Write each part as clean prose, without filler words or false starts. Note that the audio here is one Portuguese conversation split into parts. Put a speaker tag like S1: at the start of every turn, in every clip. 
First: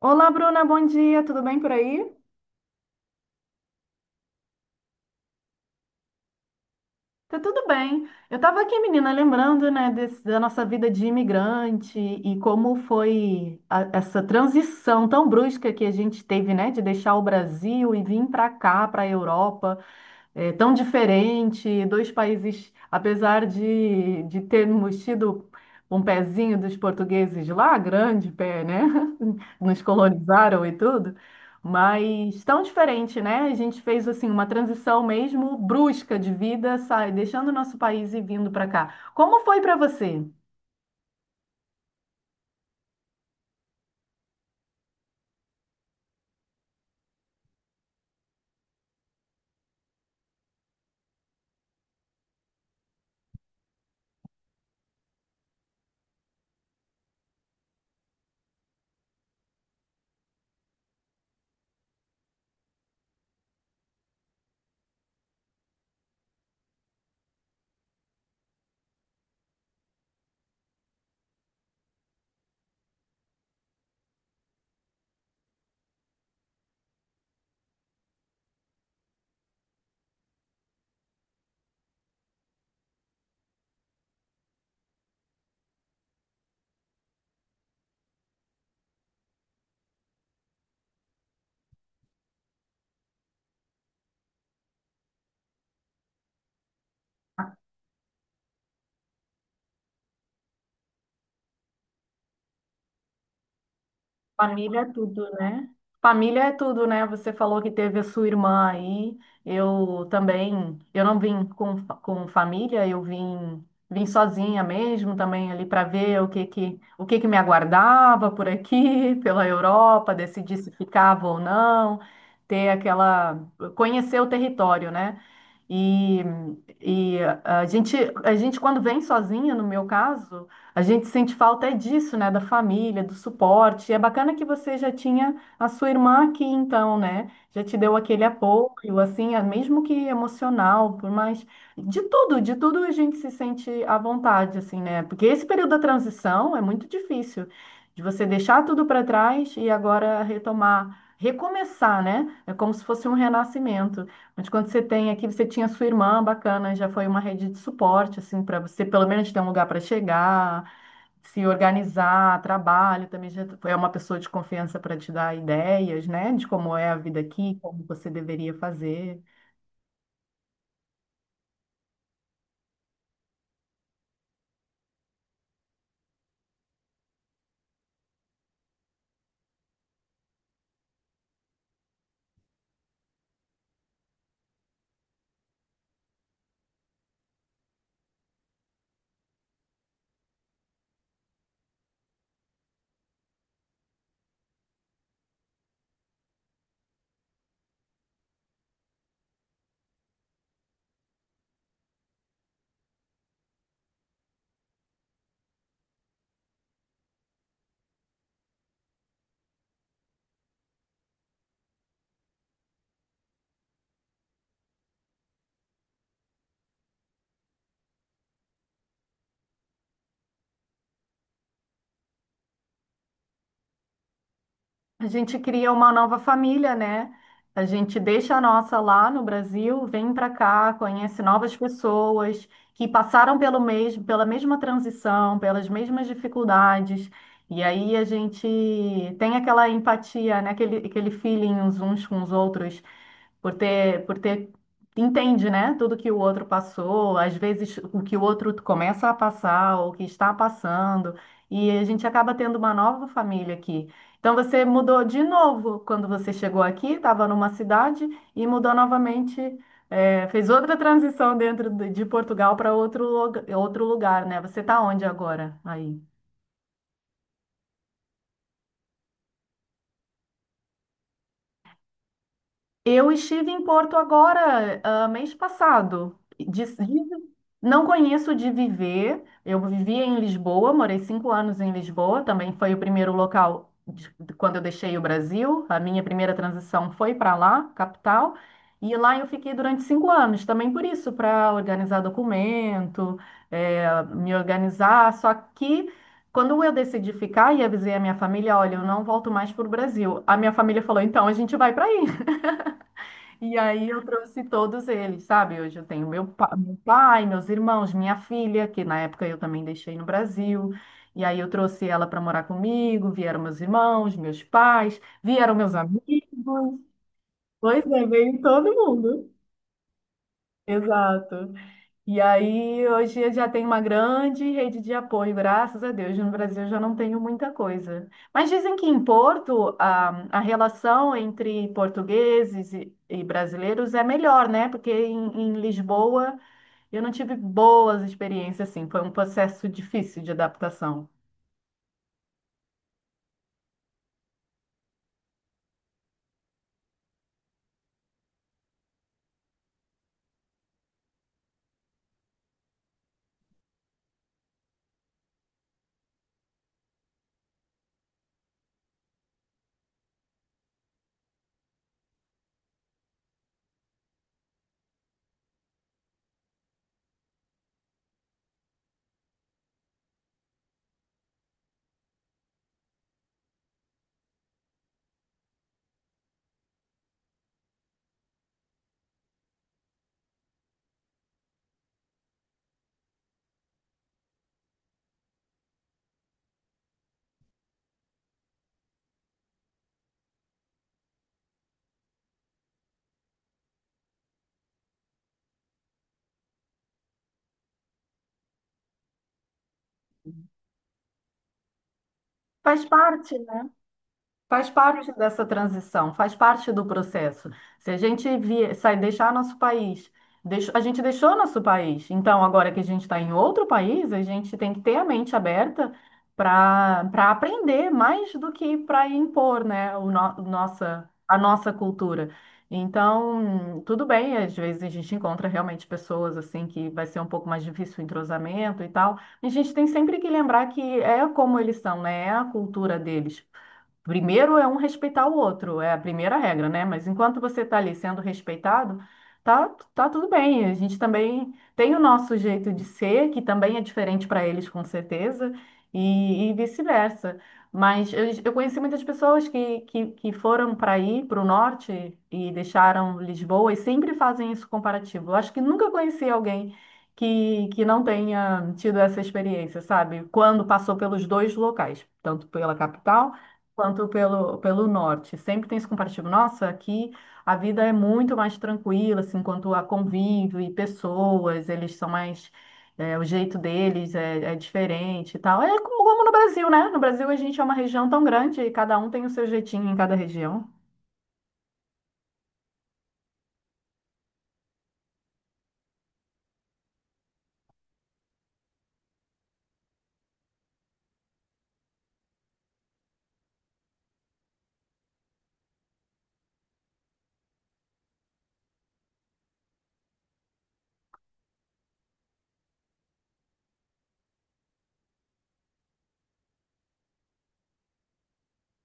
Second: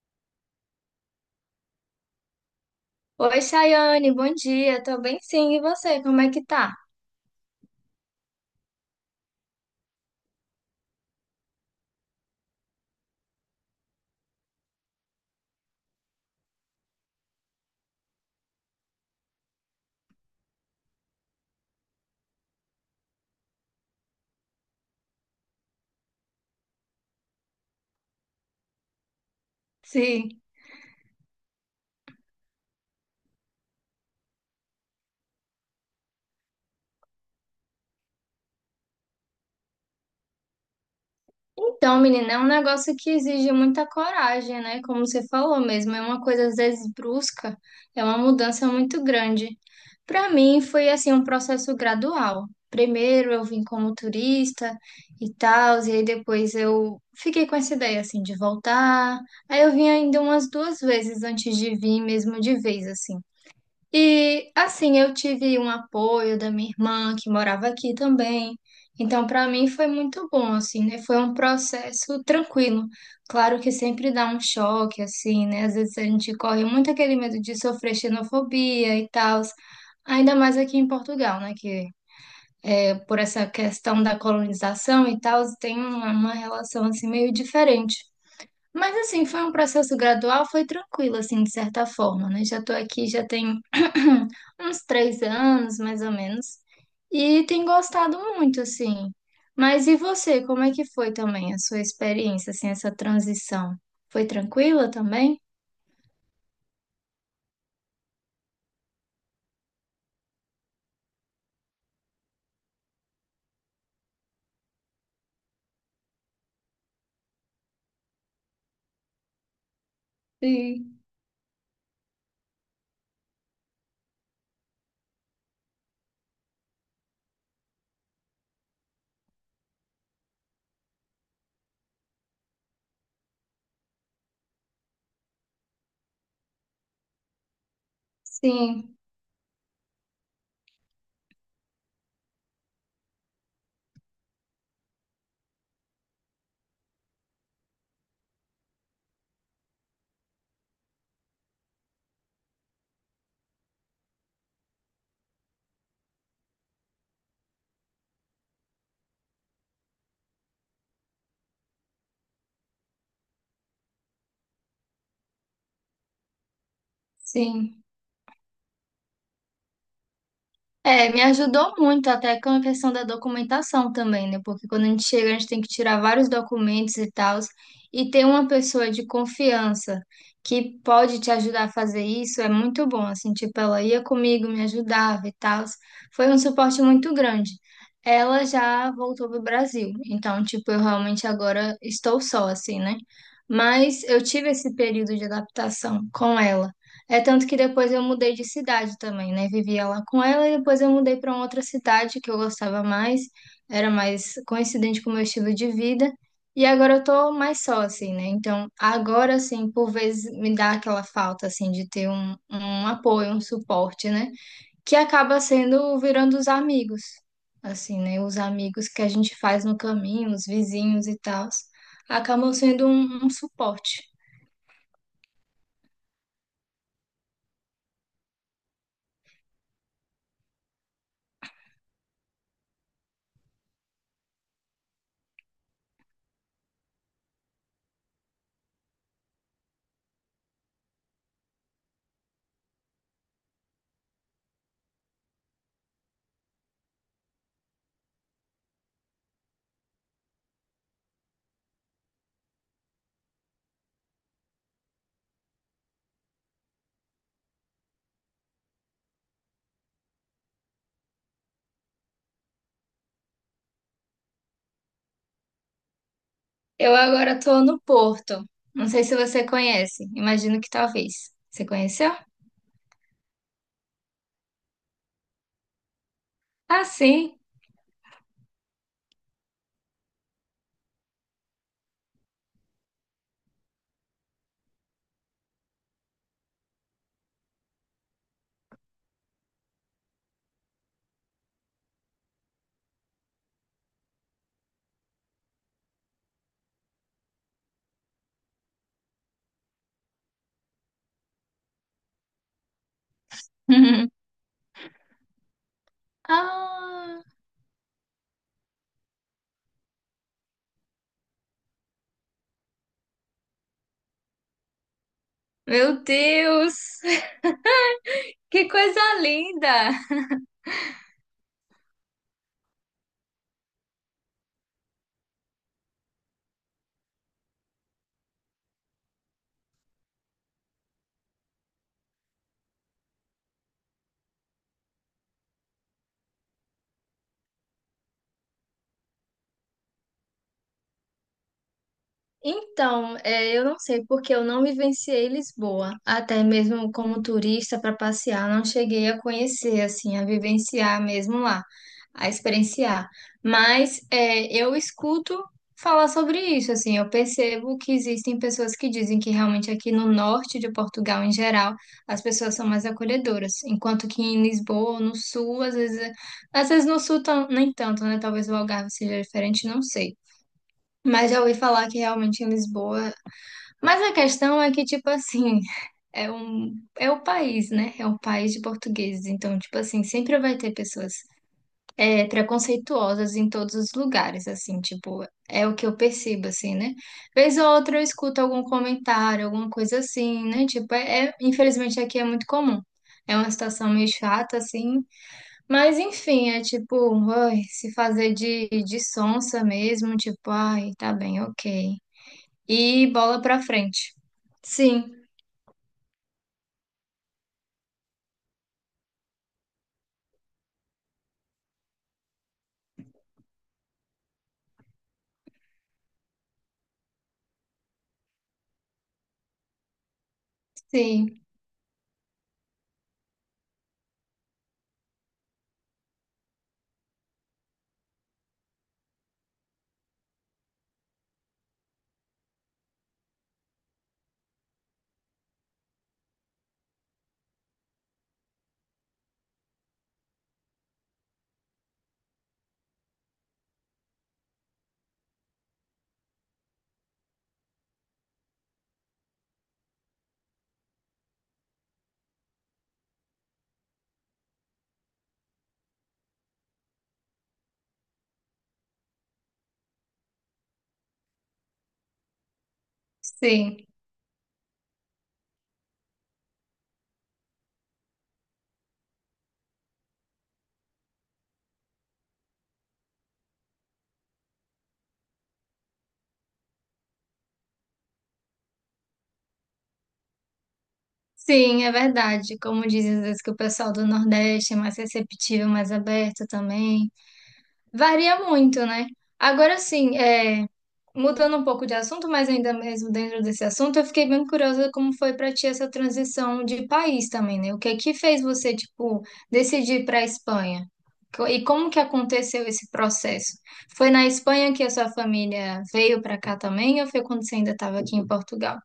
S1: Olá, Bruna, bom dia, tudo bem por aí?
S2: Oi, Chayane, bom dia. Tô bem sim, e você, como é que tá?
S1: Tá tudo bem. Eu estava aqui, menina, lembrando, né, da nossa vida de imigrante e como foi essa transição tão brusca que a gente teve, né, de deixar o Brasil e vir para cá, para a Europa. É, tão diferente, dois países, apesar de termos tido um pezinho dos portugueses lá, grande pé, né? Nos
S2: Sim.
S1: colonizaram e tudo, mas tão diferente, né? A gente fez assim uma transição mesmo brusca de vida, sai, deixando o nosso país e vindo para cá. Como foi para você?
S2: Então, menina, é um negócio que exige muita coragem, né? Como você falou mesmo, é uma coisa às vezes brusca, é uma mudança muito grande. Para mim foi assim um processo gradual. Primeiro eu vim como turista e tal, e aí depois eu fiquei com essa ideia assim de voltar. Aí eu vim ainda umas 2 vezes antes de vir mesmo de vez assim. E assim, eu tive um apoio da minha irmã que morava aqui também. Então, para mim foi muito bom, assim, né? Foi um processo tranquilo. Claro que sempre dá um choque, assim, né? Às vezes a gente corre muito aquele medo de sofrer xenofobia e tal. Ainda mais aqui em Portugal, né? Que por essa questão da colonização e tal, tem uma relação assim meio diferente. Mas assim, foi um processo gradual, foi tranquilo, assim, de certa forma, né? Já tô aqui, já tem uns 3 anos, mais ou menos, e tenho gostado muito, assim. Mas e você, como é que foi também a sua experiência, assim, essa transição? Foi
S1: Família é
S2: tranquila
S1: tudo,
S2: também?
S1: né? Família é tudo, né? Você falou que teve a sua irmã aí. Eu também, eu não vim com família, eu vim sozinha mesmo também ali para ver o que que me aguardava por aqui, pela Europa, decidir se
S2: Sim.
S1: ficava ou não, ter aquela conhecer o território, né? E, e a gente, quando vem sozinha, no meu caso, a gente sente falta é disso, né? Da família, do suporte. E é bacana que você já tinha a sua irmã aqui, então, né? Já te deu aquele
S2: Sim,
S1: apoio, assim, é mesmo que emocional, por mais. De tudo a gente se sente à vontade, assim, né? Porque esse período da transição é muito difícil, de você deixar tudo para trás e agora retomar, recomeçar, né? É como se fosse um renascimento. Mas quando você tem aqui, você tinha sua irmã, bacana, já foi uma rede de suporte, assim, para você pelo menos ter um lugar para chegar, se organizar, trabalho, também já é uma pessoa de confiança para te dar ideias, né, de como é a vida aqui,
S2: sim.
S1: como você deveria fazer.
S2: É, me ajudou muito até com a questão da documentação também, né? Porque quando a gente chega, a gente tem que tirar vários documentos e tal, e ter uma pessoa de confiança que pode te ajudar a fazer isso é muito bom, assim, tipo, ela ia comigo, me ajudava e tal. Foi um suporte muito grande. Ela já voltou pro Brasil, então, tipo, eu realmente agora estou só, assim, né? Mas eu tive esse período de adaptação com ela. É tanto que depois eu mudei de cidade também, né? Vivia lá com ela e depois eu mudei para outra cidade que eu gostava mais, era mais coincidente com o meu estilo de vida. E agora eu tô mais só, assim, né? Então, agora, assim, por vezes me dá aquela falta, assim, de ter um apoio, um suporte, né? Que acaba sendo virando os amigos, assim, né? Os amigos que a gente faz no caminho, os vizinhos e tal, acabam sendo um suporte.
S1: A gente cria uma nova família, né? A gente deixa a nossa lá no Brasil, vem para cá, conhece novas pessoas que passaram pelo mesmo, pela mesma transição, pelas mesmas dificuldades. E aí a gente tem aquela empatia, né? Aquele feeling uns com os outros por ter, por ter, entende, né? Tudo que o outro passou, às vezes o que o outro começa a passar, o que está passando, e a gente acaba tendo uma nova família aqui. Então você mudou de novo quando você chegou aqui, estava numa cidade e mudou novamente, fez outra transição dentro de Portugal para outro lugar, né? Você está onde agora aí?
S2: Eu agora tô no Porto. Não sei se você conhece. Imagino que talvez. Você conheceu?
S1: Eu estive em Porto agora, mês passado.
S2: Ah, sim.
S1: Não conheço de viver. Eu vivia em Lisboa, morei 5 anos em Lisboa. Também foi o primeiro local de quando eu deixei o Brasil. A minha primeira transição foi para lá, capital. E lá eu fiquei durante 5 anos, também por isso, para organizar documento, me organizar. Só que quando eu decidi ficar e avisei a minha família, olha, eu não volto mais para o Brasil. A minha família falou, então a gente vai para e aí eu trouxe todos eles, sabe? Hoje eu tenho meu
S2: Ah,
S1: pai, meus irmãos, minha filha, que na época eu também deixei no Brasil. E aí eu trouxe ela para morar comigo, vieram meus irmãos, meus pais, vieram meus amigos.
S2: meu Deus!
S1: Pois é, veio
S2: Que
S1: todo
S2: coisa
S1: mundo.
S2: linda!
S1: Exato. E aí, hoje eu já tenho uma grande rede de apoio, graças a Deus. No Brasil eu já não tenho muita coisa. Mas dizem que em Porto a relação entre portugueses e brasileiros é melhor, né? Porque em Lisboa eu não tive boas experiências, assim. Foi um processo difícil de adaptação.
S2: Então, é, eu não sei porque eu não vivenciei Lisboa, até mesmo como turista para passear, não cheguei a conhecer, assim, a vivenciar mesmo lá, a experienciar. Mas é, eu escuto falar sobre isso, assim, eu percebo que existem pessoas que dizem que realmente aqui no norte de Portugal, em geral, as pessoas são mais acolhedoras, enquanto que em Lisboa, no sul, às vezes no sul nem tanto, né? Talvez o Algarve seja diferente, não sei. Mas já ouvi falar que realmente em Lisboa. Mas a questão é que, tipo assim, é um, é o país, né? É um país de portugueses. Então, tipo assim, sempre vai ter pessoas preconceituosas em todos os lugares, assim, tipo, é o que eu percebo, assim, né? Vez ou outra eu escuto algum comentário, alguma coisa assim, né? Tipo, infelizmente aqui é muito comum. É uma situação meio chata, assim. Mas, enfim, é tipo, ai, se fazer de sonsa mesmo, tipo, ai, tá bem, ok.
S1: Faz
S2: E
S1: parte.
S2: bola pra frente.
S1: Faz
S2: Sim,
S1: parte dessa transição, faz parte do processo. Se a gente vier, sai deixar nosso país, a gente deixou nosso país. Então, agora que a gente está em outro país, a gente tem que ter a mente aberta para aprender mais do que para impor, né, o no- nossa, a
S2: sim,
S1: nossa cultura. Então, tudo bem, às vezes a gente encontra realmente pessoas assim que vai ser um pouco mais difícil o entrosamento e tal. A gente tem sempre que lembrar que é como eles são, né? É a cultura deles. Primeiro é um respeitar o outro, é a primeira regra, né? Mas enquanto você está ali sendo respeitado, tá, tá tudo bem. A gente também tem o nosso jeito de ser, que também é diferente para eles, com certeza, e vice-versa. Mas eu conheci muitas pessoas que foram para aí, para o norte, e deixaram Lisboa, e sempre fazem esse comparativo. Eu acho que nunca conheci alguém que não tenha tido essa experiência, sabe? Quando passou pelos dois locais, tanto pela capital
S2: sim.
S1: quanto pelo norte. Sempre tem esse comparativo. Nossa, aqui a vida é muito mais tranquila, assim, quanto a convívio e pessoas, eles são mais. O jeito deles é diferente e tal. É como no Brasil, né? No Brasil a gente é uma região tão grande e cada um tem o seu jeitinho em cada região.
S2: Sim, é verdade. Como dizem às vezes que o pessoal do Nordeste é mais receptivo, mais aberto também. Varia muito, né? Agora sim, é, mudando um pouco de assunto, mas ainda mesmo dentro desse assunto, eu fiquei bem curiosa como foi para ti essa transição de país também, né? O que é que fez você, tipo, decidir para a Espanha? E como que aconteceu esse processo? Foi na Espanha que a sua família veio para cá também, ou foi quando você ainda estava aqui em Portugal?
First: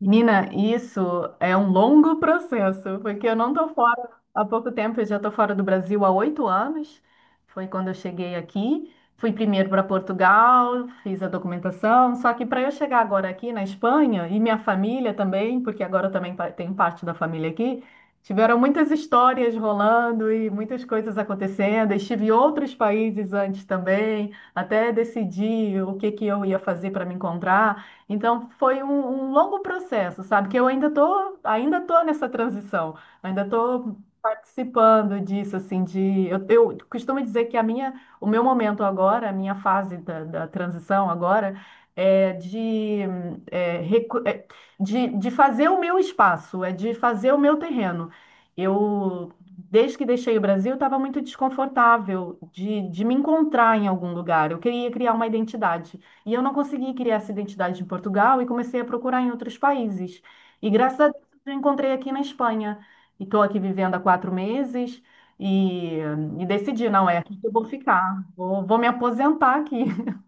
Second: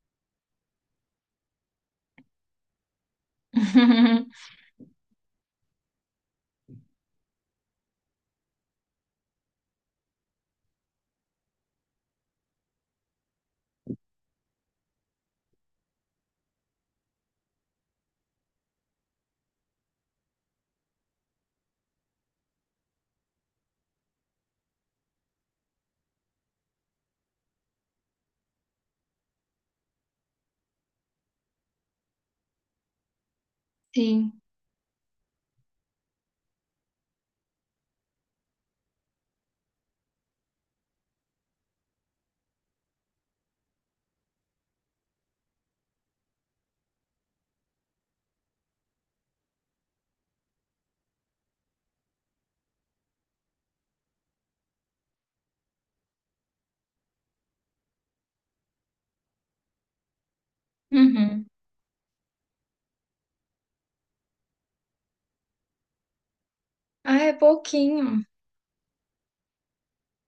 S1: Menina, isso é um longo processo, porque eu não tô fora há pouco tempo, eu já tô fora do Brasil há 8 anos. Foi quando eu cheguei aqui. Fui primeiro para Portugal, fiz a documentação. Só que para eu chegar agora aqui na Espanha, e minha família também, porque agora eu também tenho parte da família aqui, tiveram muitas histórias rolando e muitas coisas acontecendo. Estive em outros países antes também, até decidir o que que eu ia fazer para me encontrar. Então foi um longo processo, sabe? Que eu ainda tô nessa transição, ainda tô
S2: Sim.
S1: participando disso, assim, de eu costumo dizer que a minha, o meu momento agora, a minha fase da transição agora é é, recu- é de fazer o meu espaço, é de fazer o meu terreno. Eu Desde que deixei o Brasil, estava muito desconfortável de me encontrar em algum lugar. Eu queria criar uma identidade. E eu não consegui criar essa identidade em Portugal e comecei a procurar em outros países. E graças a Deus
S2: Uhum.
S1: eu encontrei aqui na Espanha. E estou aqui vivendo há 4 meses e, e decidi, não
S2: Ah,
S1: é
S2: é
S1: aqui que eu vou
S2: pouquinho.
S1: ficar. Vou me aposentar aqui.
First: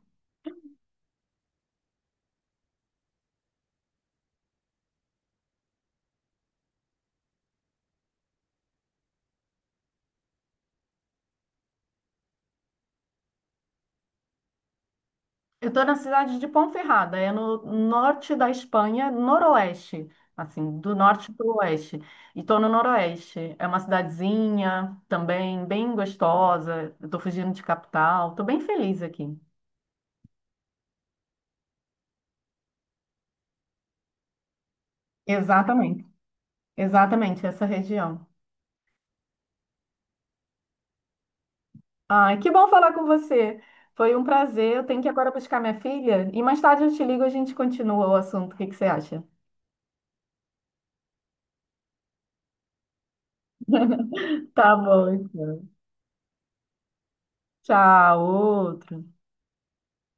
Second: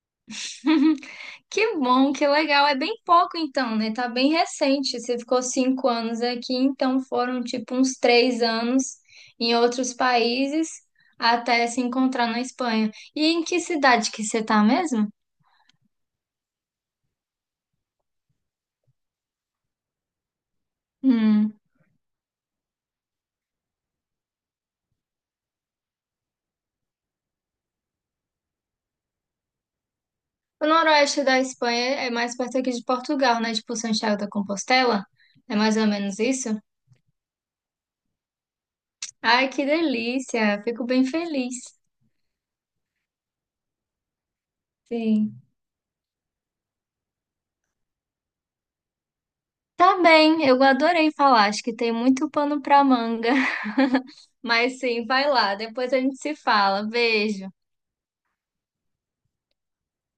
S2: Que bom, que legal. É bem pouco então, né? Tá bem recente. Você ficou 5 anos aqui, então foram tipo uns 3 anos em outros países até se encontrar na Espanha. E em que cidade que você tá mesmo?
S1: Eu estou na cidade de Ponferrada, é no norte da Espanha, noroeste. Assim, do norte para o
S2: Hum.
S1: oeste. E estou no noroeste. É uma cidadezinha também bem gostosa. Estou fugindo de capital. Estou bem feliz aqui.
S2: O noroeste da Espanha é mais perto aqui de Portugal, né? Tipo Santiago da Compostela. É mais ou
S1: Exatamente.
S2: menos isso?
S1: Exatamente, essa região.
S2: Ai, que delícia! Fico bem feliz.
S1: Ai, que bom falar com você. Foi um prazer. Eu tenho que agora
S2: Sim.
S1: buscar minha filha e mais tarde eu te ligo e a gente continua o assunto. O que que você acha?
S2: Tá bem, eu adorei falar, acho que tem muito pano pra manga.
S1: Tá
S2: Mas sim,
S1: bom,
S2: vai lá,
S1: então.
S2: depois a gente se fala. Beijo.
S1: Tchau, outro.